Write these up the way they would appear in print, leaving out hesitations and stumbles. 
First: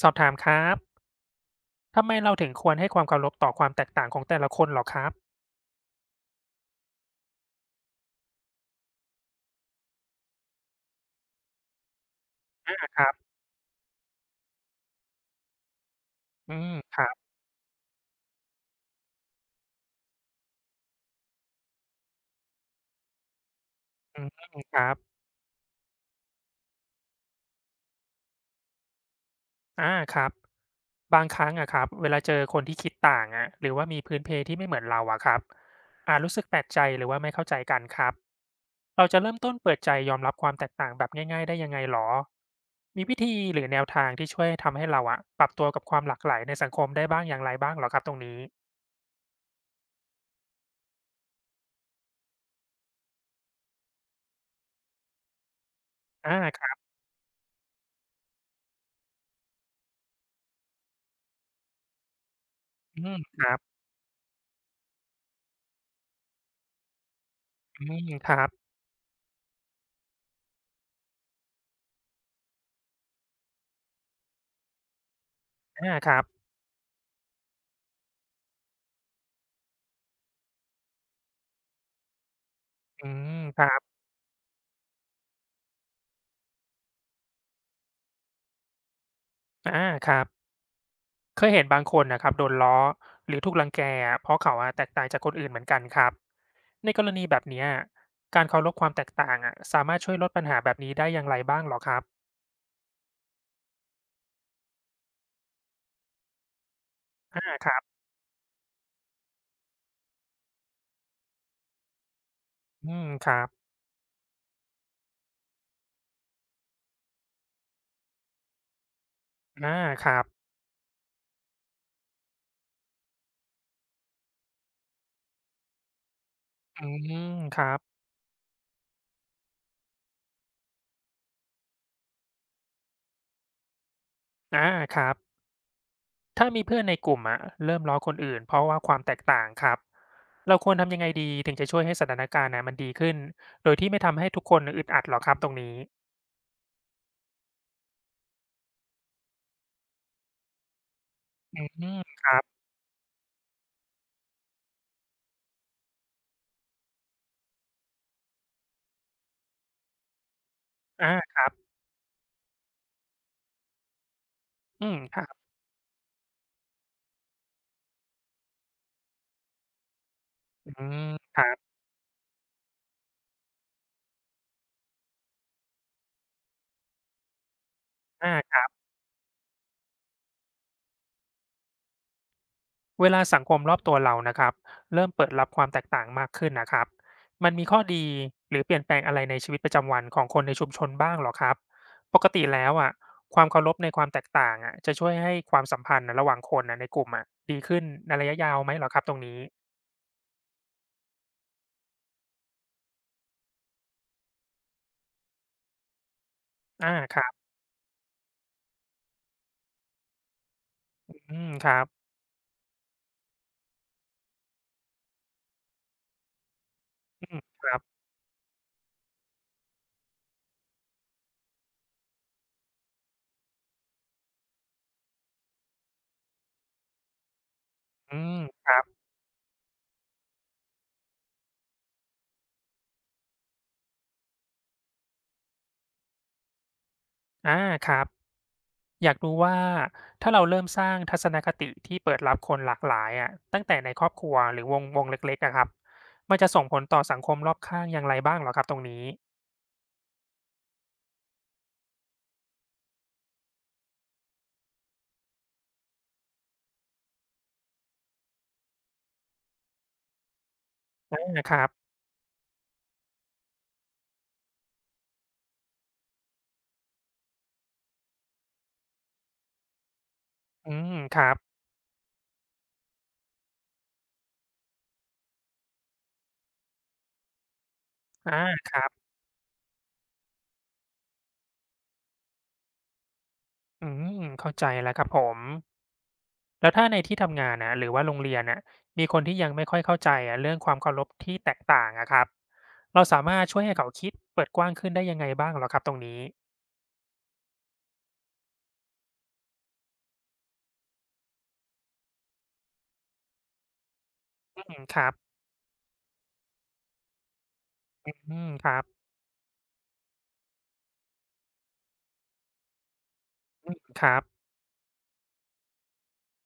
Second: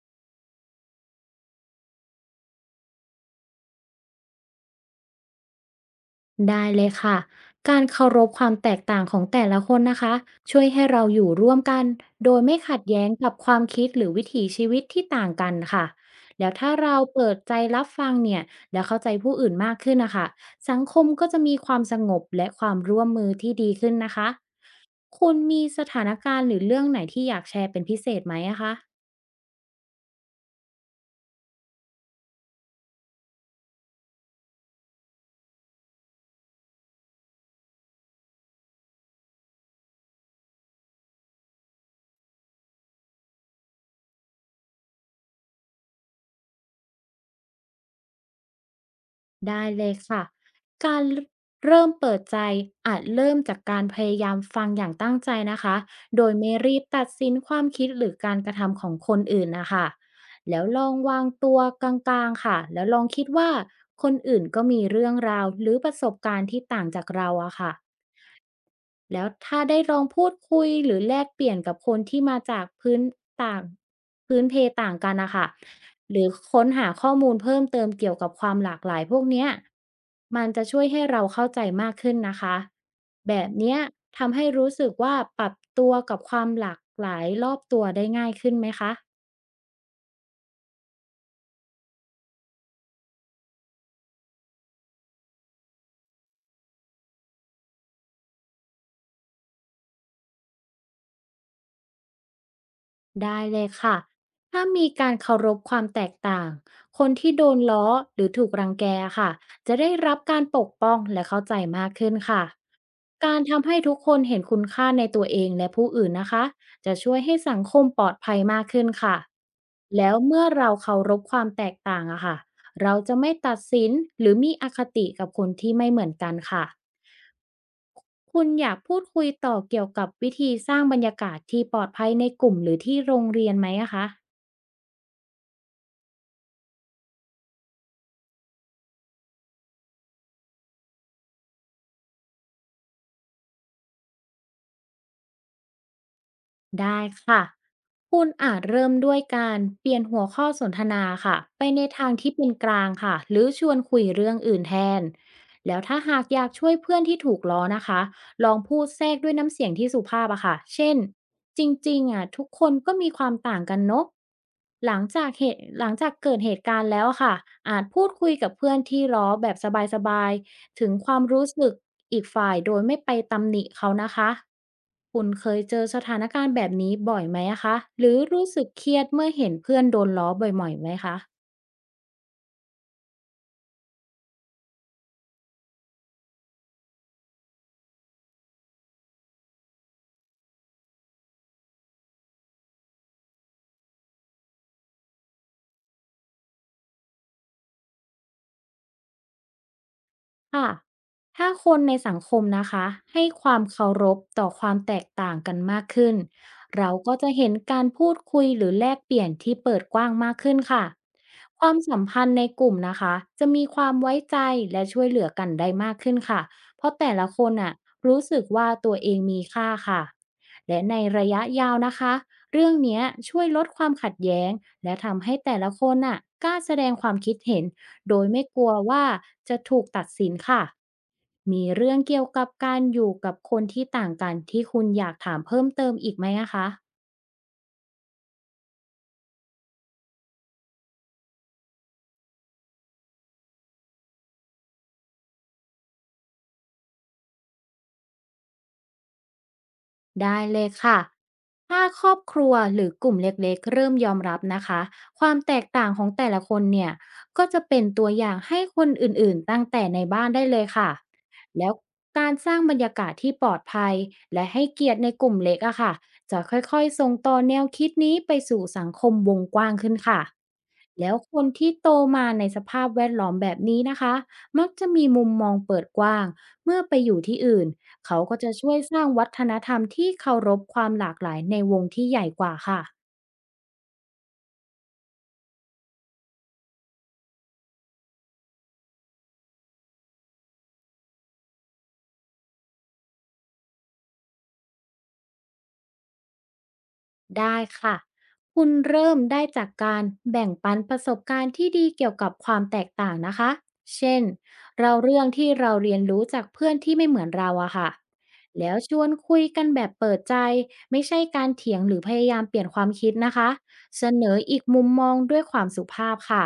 สอบถามครับทำไมเราถึงควรให้ความเคารพต่อความแตกต่างของแต่ละคนเหรอครับได้เลยค่ะ การเคารพความแตกต่างของแต่ละคนนะคะช่วยให้เราอยู่ร่วมกันโดยไม่ขัดนะคแย้รังบกับความคิดหรือวิถีชีวิตที่ต่างกันค่ะแล้อืวมถ้าคเรารัเปิบดใจรับฟังเนี่ยแล้วเข้าใจผู้อื่นมากขึ้นนะคะสังคมก็จะมีความสงบและความร่วมมือที่ดีขึ้นนะอืมคะครับคุณมีสถานการณ์หรือเรื่องไหนที่อยากแชร์เป็นพิเศษไหมอะคะ อาครับบางครั้งอะครับเวลาเจอคนที่คิดต่างอะหรือว่ามีพื้นเพที่ไม่เหมือนเราอะครับอาจรู้สึกแปลกใจหรือว่าไม่เข้าใจกันครับเราจะเริ่มต้นเปิดใจยอมรับความแตกต่างแบบง่ายๆได้ยังไงหรอมีวิธีหรือแนวทางที่ช่วยทำให้เราอะปรับตัวกับความหลากหลายในสังคมได้บ้างอย่างไรบ้างเหรอครับตรงนี้ได้เลยค่ะ การเริ่มเปิดใจอาจเริ่มจากการพยายามฟังอย่างตั้งใจนะคะ โดอายไม่ครัรีบบตัดสินความคิดหรือการกระทำของคนอื่นนะคะ แล้วลองวางตัวกลางๆค่ะ แล้วลอืองมคิดคว่ารับคนอื่นก็มีเรื่องราวหรือประสบการณ์ที่ต่างจากเราอะค่ะ อืมครับแล้วถ้าได้ลองพูดคุยหรือแลกเปลี่ยนกับคนที่มาจากต่างพื้นเพต่างกันนะค่ะอาคหรัรืบอค้นหาข้อมูลเพิ่มเติมเกี่ยวกับความหลากหลายพวกเนี้ยมันจะช่วยให้เราเข้าใจมากขึ้นนะคะอืมแบบครัเนี้ยบ ทำให้รู้สึกว่าปรับตัวกับความหลากหลายรอบตัวได้ง่ายขึ้นไหมคะ อาครับเคยเห็นบางคนน่ะครับโดนล้อหรือถูกรังแกอะเพราะเขาอะแตกต่างจากคนอื่นเหมือนกันครับในกรณีแบบเนี้ยการเคารพความแตกต่างอะสามารถช่วยลดปัญหาแบบนี้ได้อย่างไรบ้างเหรอครับได้เลยค่ะถ้ามีการเคารพความแตกต่างคนที่อาโดนครับล้อหรือถูกรังแกค่ะจะได้รับการปกป้องและเข้าใจมากขึ้นค่ะอืมคการัรบทำให้ทุกคนเห็นคุณค่าในตัวเองและผู้อื่นนะคะจะช่วยให้สังคมปลอดภัยมากขึ้นค่ะอาคแล้วรับเมื่อเราเคารพความแตกต่างอะค่ะเราจะไม่ตัดสินหรือมีอคติกับคนที่ไม่เหมือนกันค่ะอืมครับคุณอยากพูดคุยต่อเกี่ยวกับวิธีสร้างบรรยากาศที่ปลอดภัยในกลุ่มหรือที่โรงเรียนไหมอะคะ อาครับถ้ามีเพื่อนในกลุ่มอะเริ่มล้อคนอื่นเพราะว่าความแตกต่างครับเราควรทำยังไงดีถึงจะช่วยให้สถานการณ์น่ะมันดีขึ้นโดยที่ไม่ทำให้ทุกคนอึดอัดหรอครับตรงนี้ได้ค่ะ คุณอาจเริ่มด้วยการเปลี่ยนหัวข้อสนทนาค่ะอืไปในมทางคที่รับเป็นกลางค่ะหรือชวนคุยเรื่องอื่นแทนแล้วถ้าหากอยากช่วยเพื่อนที่ถูกล้อนะคะลองพูดแทรกด้วยน้ำเสียงที่สุภาพอะค่ะเช่นอาครัจบริงๆอะทุกคนก็มีความต่างกันเนาะอืหมลังครัจาบกเหตุหลังจากเกิดเหตุการณ์แล้วอะค่ะอาจพูดคุยกับเพื่อนที่ล้อแบบสบายอืๆ ถึงคมวามครัรู้บ สึกอีกฝ่ายโดยไม่ไปตำหนิเขานะคะคุณเคยเจอสถานการณ์แบบนี้บ่อยไหมอะคะหรืออารู้คสึรักบเครียดเมื่อเห็นเพื่อนโดนล้อบ่อยๆไหมคะ เวลาสังคมรอบตัวเรานะครับเริ่มเปิดรับความแตกต่างมากขึ้นนะครับมันมีข้อดีหรือเปลี่ยนแปลงอะไรในชีวิตประจำวันของคนในชุมชนบ้างเหรอครับปกติแล้วอะความเคารพในความแตกต่างอะจะช่วยให้ความสัมพันธ์ระหว่างคนน่ะในกลุ่มอะดีขึ้นในระยะยาวไหมเหรอครับตรงนี้ค่ะถ้าคนในสังคมนะคะให้ความเคารพต่อความแตกต่างกันมากขึ้นอาเราก็ครัจะเห็บนการพูดคุยหรือแลกเปลี่ยนที่เปิดกว้างมากขึ้นค่ะอืมคควารัมสับมพันธ์ในกลุ่มนะคะจะมีความไว้ใจและช่วยเหลือกันได้มากขึ้นค่ะเพราะแต่อืละมคนคน่ะรับรู้สึกว่าตัวเองมีค่าค่ะและในระยะยาวนะคะเรื่องเนี้ยช่วยลดความขัดแย้งและทำให้แต่ละคนน่ะกล้าแสดงความคิดเห็น อืโดยมไม่กคลัวรับว่าจะถูกตัดสินค่ะ มีเรื่องเกี่ยวกับการอยู่กับคนที่ต่างกันที่คุณอยากถามเพิ่มเติมอีกไหมนะคะ อาครับ อยากรู้ว่าถ้าเราเริ่มสร้างทัศนคติที่เปิดรับคนหลากหลายอะตั้งแต่ในครอบครัวหรือวงวงเล็กๆอะครับมันจะส่งผลต่อสังคมรอบข้างอย่างไรบ้างเหรอครับตรงนี้ได้เลยค่ะ ถ้าครอบครัวหรือกลุ่มเล็กๆเริ่มยอมรับนะคะ ความแตกต่างของแต่ละคนเนี่ยก็จะเป็นตัวอย่างให้คนอื่นๆตั้งแต่ในบ้านได้เลยค่ะ อาครับแล้วการสร้างบรรยากาศที่ปลอดภัยและให้เกียรติในกลุ่มเล็กอะค่ะจะค่อยๆส่งต่อแนวคิดนี้ไปสู่สังคมวงกว้างขึ้นค่ะ อืมแล้วครัคบนที่โตมาในสภาพแวดล้อมแบบนี้นะคะมักจะมีมุมมองเปิดกว้างเมื่อไปอยู่ที่อื่นเขาอาก็จะคช่วยรัสร้างบวัฒนธรรมที่เคารพความหลากหลายในวงที่ใหญ่กว่าค่ะ อืมเข้าใจแล้วครับผมแล้วถ้าในที่ทำงานนะหรือว่าโรงเรียนน่ะมีคนที่ยังไม่ค่อยเข้าใจอะเรื่องความเคารพที่แตกต่างอะครับเราสามารถช่วยให้เขาคิดเปิดกว้างขึ้นได้ยังไงบ้างเหรอครับตรงนี้ได้ค่ะ คุณเริ่มได้จากการแบ่งปันประสบการณ์ที่ดีเกี่ยวกับความแตกต่างนะคะเช่นอืมคเรารับเรื่องที่เราเรียนรู้จากเพื่อนที่ไม่เหมือนเราอะค่ะอืมคแล้รัวชบวนคุยกันแบบเปิดใจ ไม่ใช่การเถียงหรือพยายามเปลี่ยนความคิดนะคะคเสรันอบอีกมุมมองด้วยความสุภาพค่ะ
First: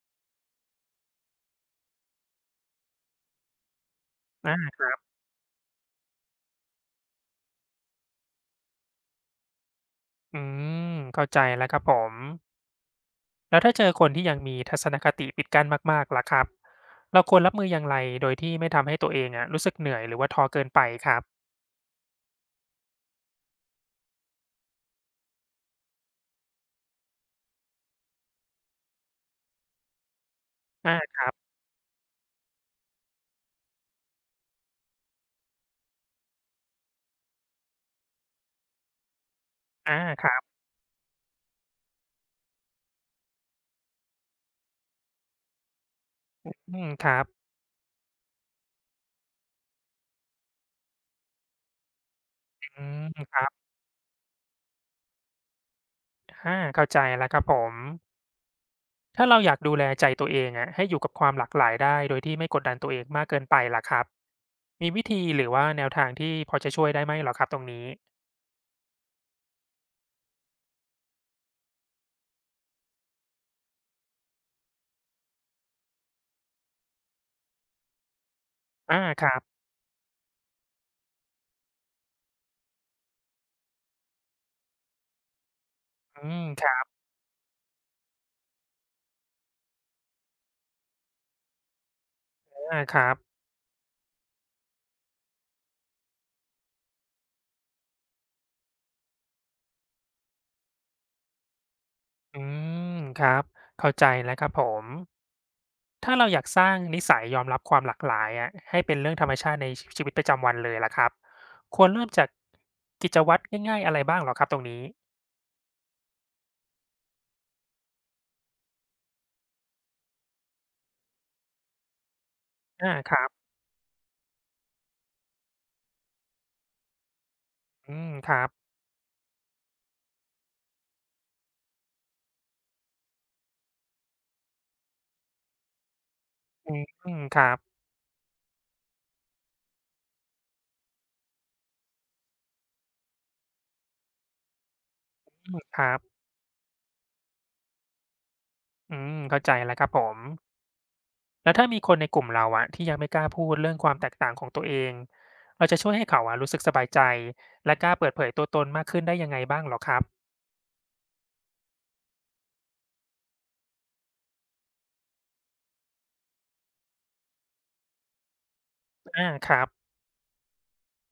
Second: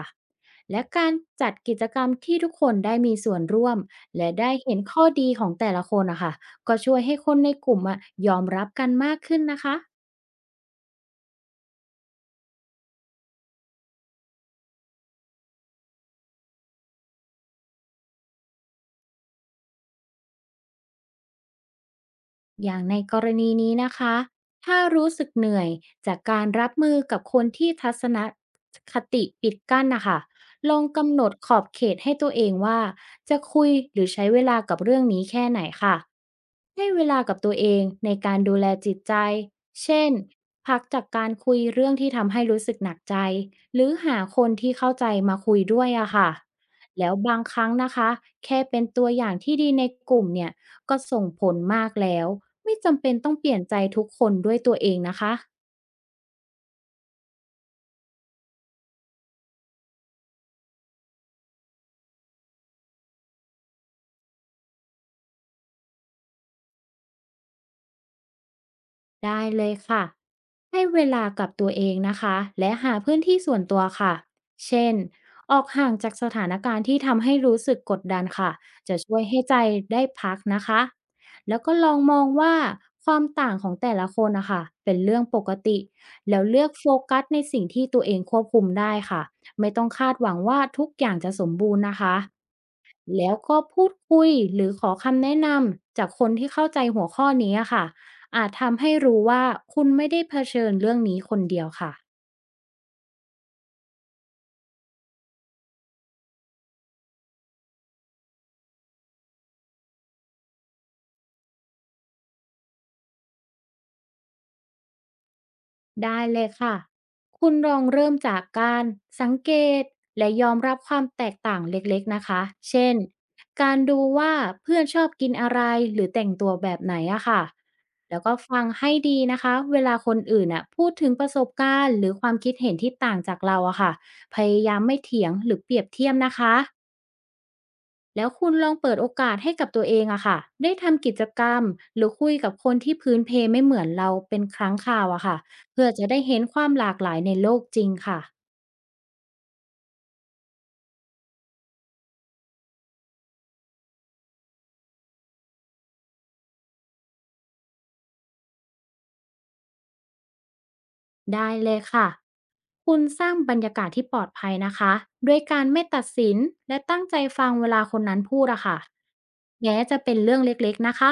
และการจัดกิจกรรมที่ทุกคนได้มีส่วนร่วมและได้อา เห็นข้อดีของแต่ละคนนะคะก็ช่วยให้คนในกลุ่มอะยอมรับกันมากขึ้นนะคะ อืมเข้าใจแล้วครับผมแล้วถ้าเจอคนที่ยังมีทัศนคติปิดกั้นมากๆล่ะครับเราควรรับมืออย่างไรโดยที่ไม่ทำให้ตัวเองอะรู้สึกเหนื่อยหรือว่าท้อเกินไปครับอย่างในกรณีนี้นะคะ ถ้ารู้สึกเหนื่อยจากการรับมือกับคนที่ทัศนคติปิดกั้นนะคะ ลองอ่กำหานดขอบเขตให้ตัวเองว่าจะคุยหรือใช้เวลากับเรื่องนี้แค่ไหนค่ะ ให้เวลากับตัวเองในการดูแลจิตใจ อ่าเช่น ครับพักจากการคุยเรื่องที่ทำให้รู้สึกหนักใจ หรือหาคนที่เข้าใจมาคุยด้วยอะค่ะอืมคแล้รัวบบางครั้งนะคะแค่เป็นตัวอย่างที่ดีในกลุ่มเนี่ย ก็ส่งผลมากแล้วไม่อืจำเป็นมต้องเปลี่ยนใจทุกคนด้วยตัวเองนะคะอ่าเข้าใจแล้วครับผมถ้าเราอยากดูแลใจตัวเองอะให้อยู่กับความหลากหลายได้โดยที่ไม่กดดันตัวเองมากเกินไปล่ะครับมีวิธีหรือว่าแนวทางที่พอจะช่วยได้ไหมเหรอครับตรงนี้ได้เลยค่ะให้เวลากับตัวเองนะคะและหาพื้นที่ส่วนตัวค่ะเช่นออกห่างจากสถานการณ์ที่ทำให้รู้สึกกดดันค่ะจะอ่าช่วคยรัให้บใจได้พักนะคะแล้วก็ลองมองว่าความต่างของแต่ละคนนะคะเป็นเรื่องปกติอืแล้วมเลืคอกรับโฟกัสในสิ่งที่ตัวเองควบคุมได้ค่ะไม่ต้องคาดหวังว่าทุกอย่างจะสมบูรณ์นะคะ อ่าครับแล้วก็พูดคุยหรือขอคำแนะนำจากคนที่เข้าใจหัวข้อนี้อะค่ะอาจทำให้รู้ว่าคุณไม่ได้เผชิญเรื่องนี้คนเดียวค่ะ อืมครับเข้าใจแล้วครับผม ถ้าเราอยากสร้างนิสัยยอมรับความหลากหลายอะให้เป็นเรื่องธรรมชาติในชีวิตประจำวันเลยล่ะครับควรเริ่มจากกิจวัตรง่ายๆอะไรบ้างเหรอครับตรงนี้ได้เลยค่ะคุณลองเริ่มจากการสังเกตและยอมรับความแตกต่างเล็กๆนะคะเช่อานครับการดูว่าเพื่อนชอบกินอะไรหรือแต่งตัวแบบไหนอะค่ะอืมแล้วคก็รับฟังให้ดีนะคะเวลาคนอื่นอะพูดถึงประสบการณ์หรือความคิดเห็นที่ต่างจากเราอะค่ะพยายามไม่เถียงหรือเปรียบเทียบนะคะ อืมอืมครับแล้วคุณลองเปิดโอกาสให้กับตัวเองอะค่ะได้ทำกิจกรรมหรือคุยกับคนที่พื้นเพไม่เหมือนเราเป็นครั้งคราวอะค่ะอืมคเพื่รัอจะบได้เห็นความหลากหลายในโลกจริงค่ะอืมเข้าใจแล้วครับผมแล้วถ้ามีคนในกลุ่มเราอะที่ยังไม่กล้าพูดเรื่องความแตกต่างของตัวเองเราจะช่วยให้เขาอะรู้สึกสบายใจและกล้าเปิดเผยตัวตนมากขึ้นได้ยังไงบ้างเหรอครับได้เลยค่ะคุณสร้างบรรยากาศที่ปลอดภัยนะคะด้วยการไม่ตัดสินและตั้งใจฟังเวลาคนนั้นพูดอะค่ะอาครับแม้จะเป็นเรื่องเล็กๆนะคะ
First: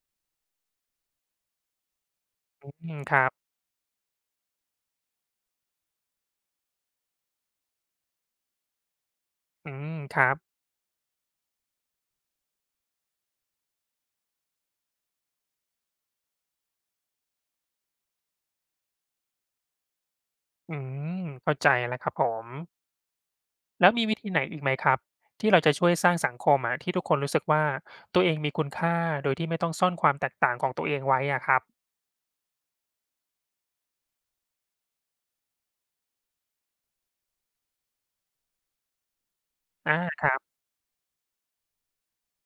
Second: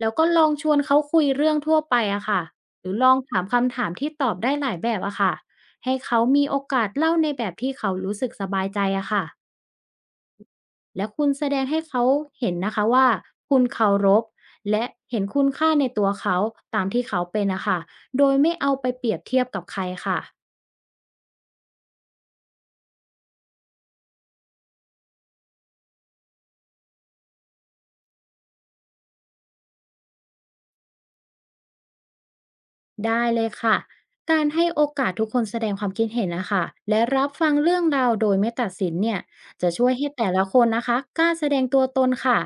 แล้วก็ลองชวนเขาคุยเรื่องทั่วไปอะค่ะอืหรือมลคองรัถาบมคำถามที่ตอบได้หลายแบบอะค่ะให้เขามีโอกาสเล่าในแบบที่เขารู้สึกสบายใจอะค่ะอืมครับและคุณแสดงให้เขาเห็นนะคะว่าคุณเคารพและเห็นคุณค่าในตัวเขาตามที่เขาเป็นอะค่ะโดยไม่เอาไปเปรียบเทียบกับใครค่ะ อืมเข้าใจแล้วครับผม แล้วมีวิธีไหนอีกไหมครับที่เราจะช่วยสร้างสังคมอะที่ทุกคนรู้สึกว่าตัวเองมีคุณค่าโดยที่ไม่ต้องซ่อนความแตกต่างของตัวเองไว้อะครับได้เลยค่ะการให้โอกาสทุกคนแสดงความคิดเห็นนะคะและรับฟังเรื่องราวโดยไม่ตัดสินเนี่ยจะช่วอายให้คแต่รัละบคนนะคะกล้าแสดงตัวตนค่ะ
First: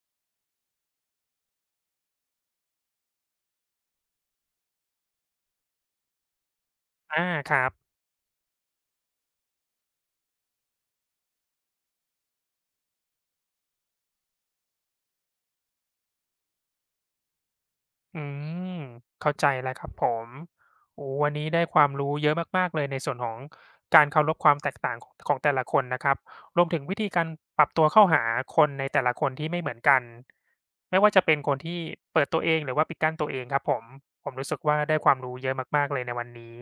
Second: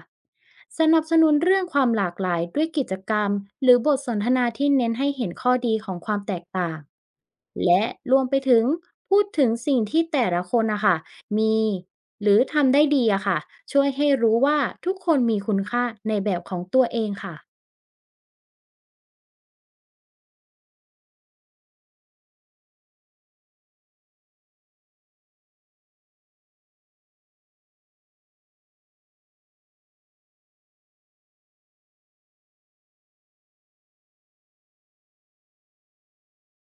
สนับสนุนเรื่องความหลากหลายด้วยกิจกรรมหรือบทสนทนาที่เน้นให้เห็นข้อดีของความแตกต่างอาครับ และรวมไปถึงพูดถึงสิ่งที่แต่ละคนนะคะมีหรือทำได้ดีอะค่ะช่วยให้รู้ว่าทุกคนมีคุณค่าในแบบของตัวเองค่ะ อืมเข้าใจแล้วครับผมโอ้วันนี้ได้ความรู้เยอะมากๆเลยในส่วนของการเคารพความแตกต่างของแต่ละคนนะครับรวมถึงวิธีการปรับตัวเข้าหาคนในแต่ละคนที่ไม่เหมือนกันไม่ว่าจะเป็นคนที่เปิดตัวเองหรือว่าปิดกั้นตัวเองครับผม ผมรู้สึกว่าได้ความรู้เยอะมากๆเลยในวันนี้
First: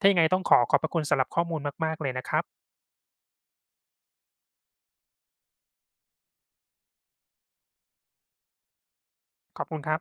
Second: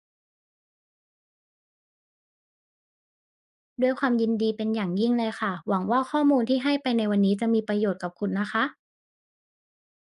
ถ้ายังไงต้องขอขอบพระคุณสำหรับข้อมูลมากๆเลยนะครับด้วยความยินดีเป็นอย่างยิ่งเลยค่ะ หวังว่าข้อมูลที่ให้ไปในวันนี้จะมีประโยชน์กับคุณนะคะขอบคุณครับ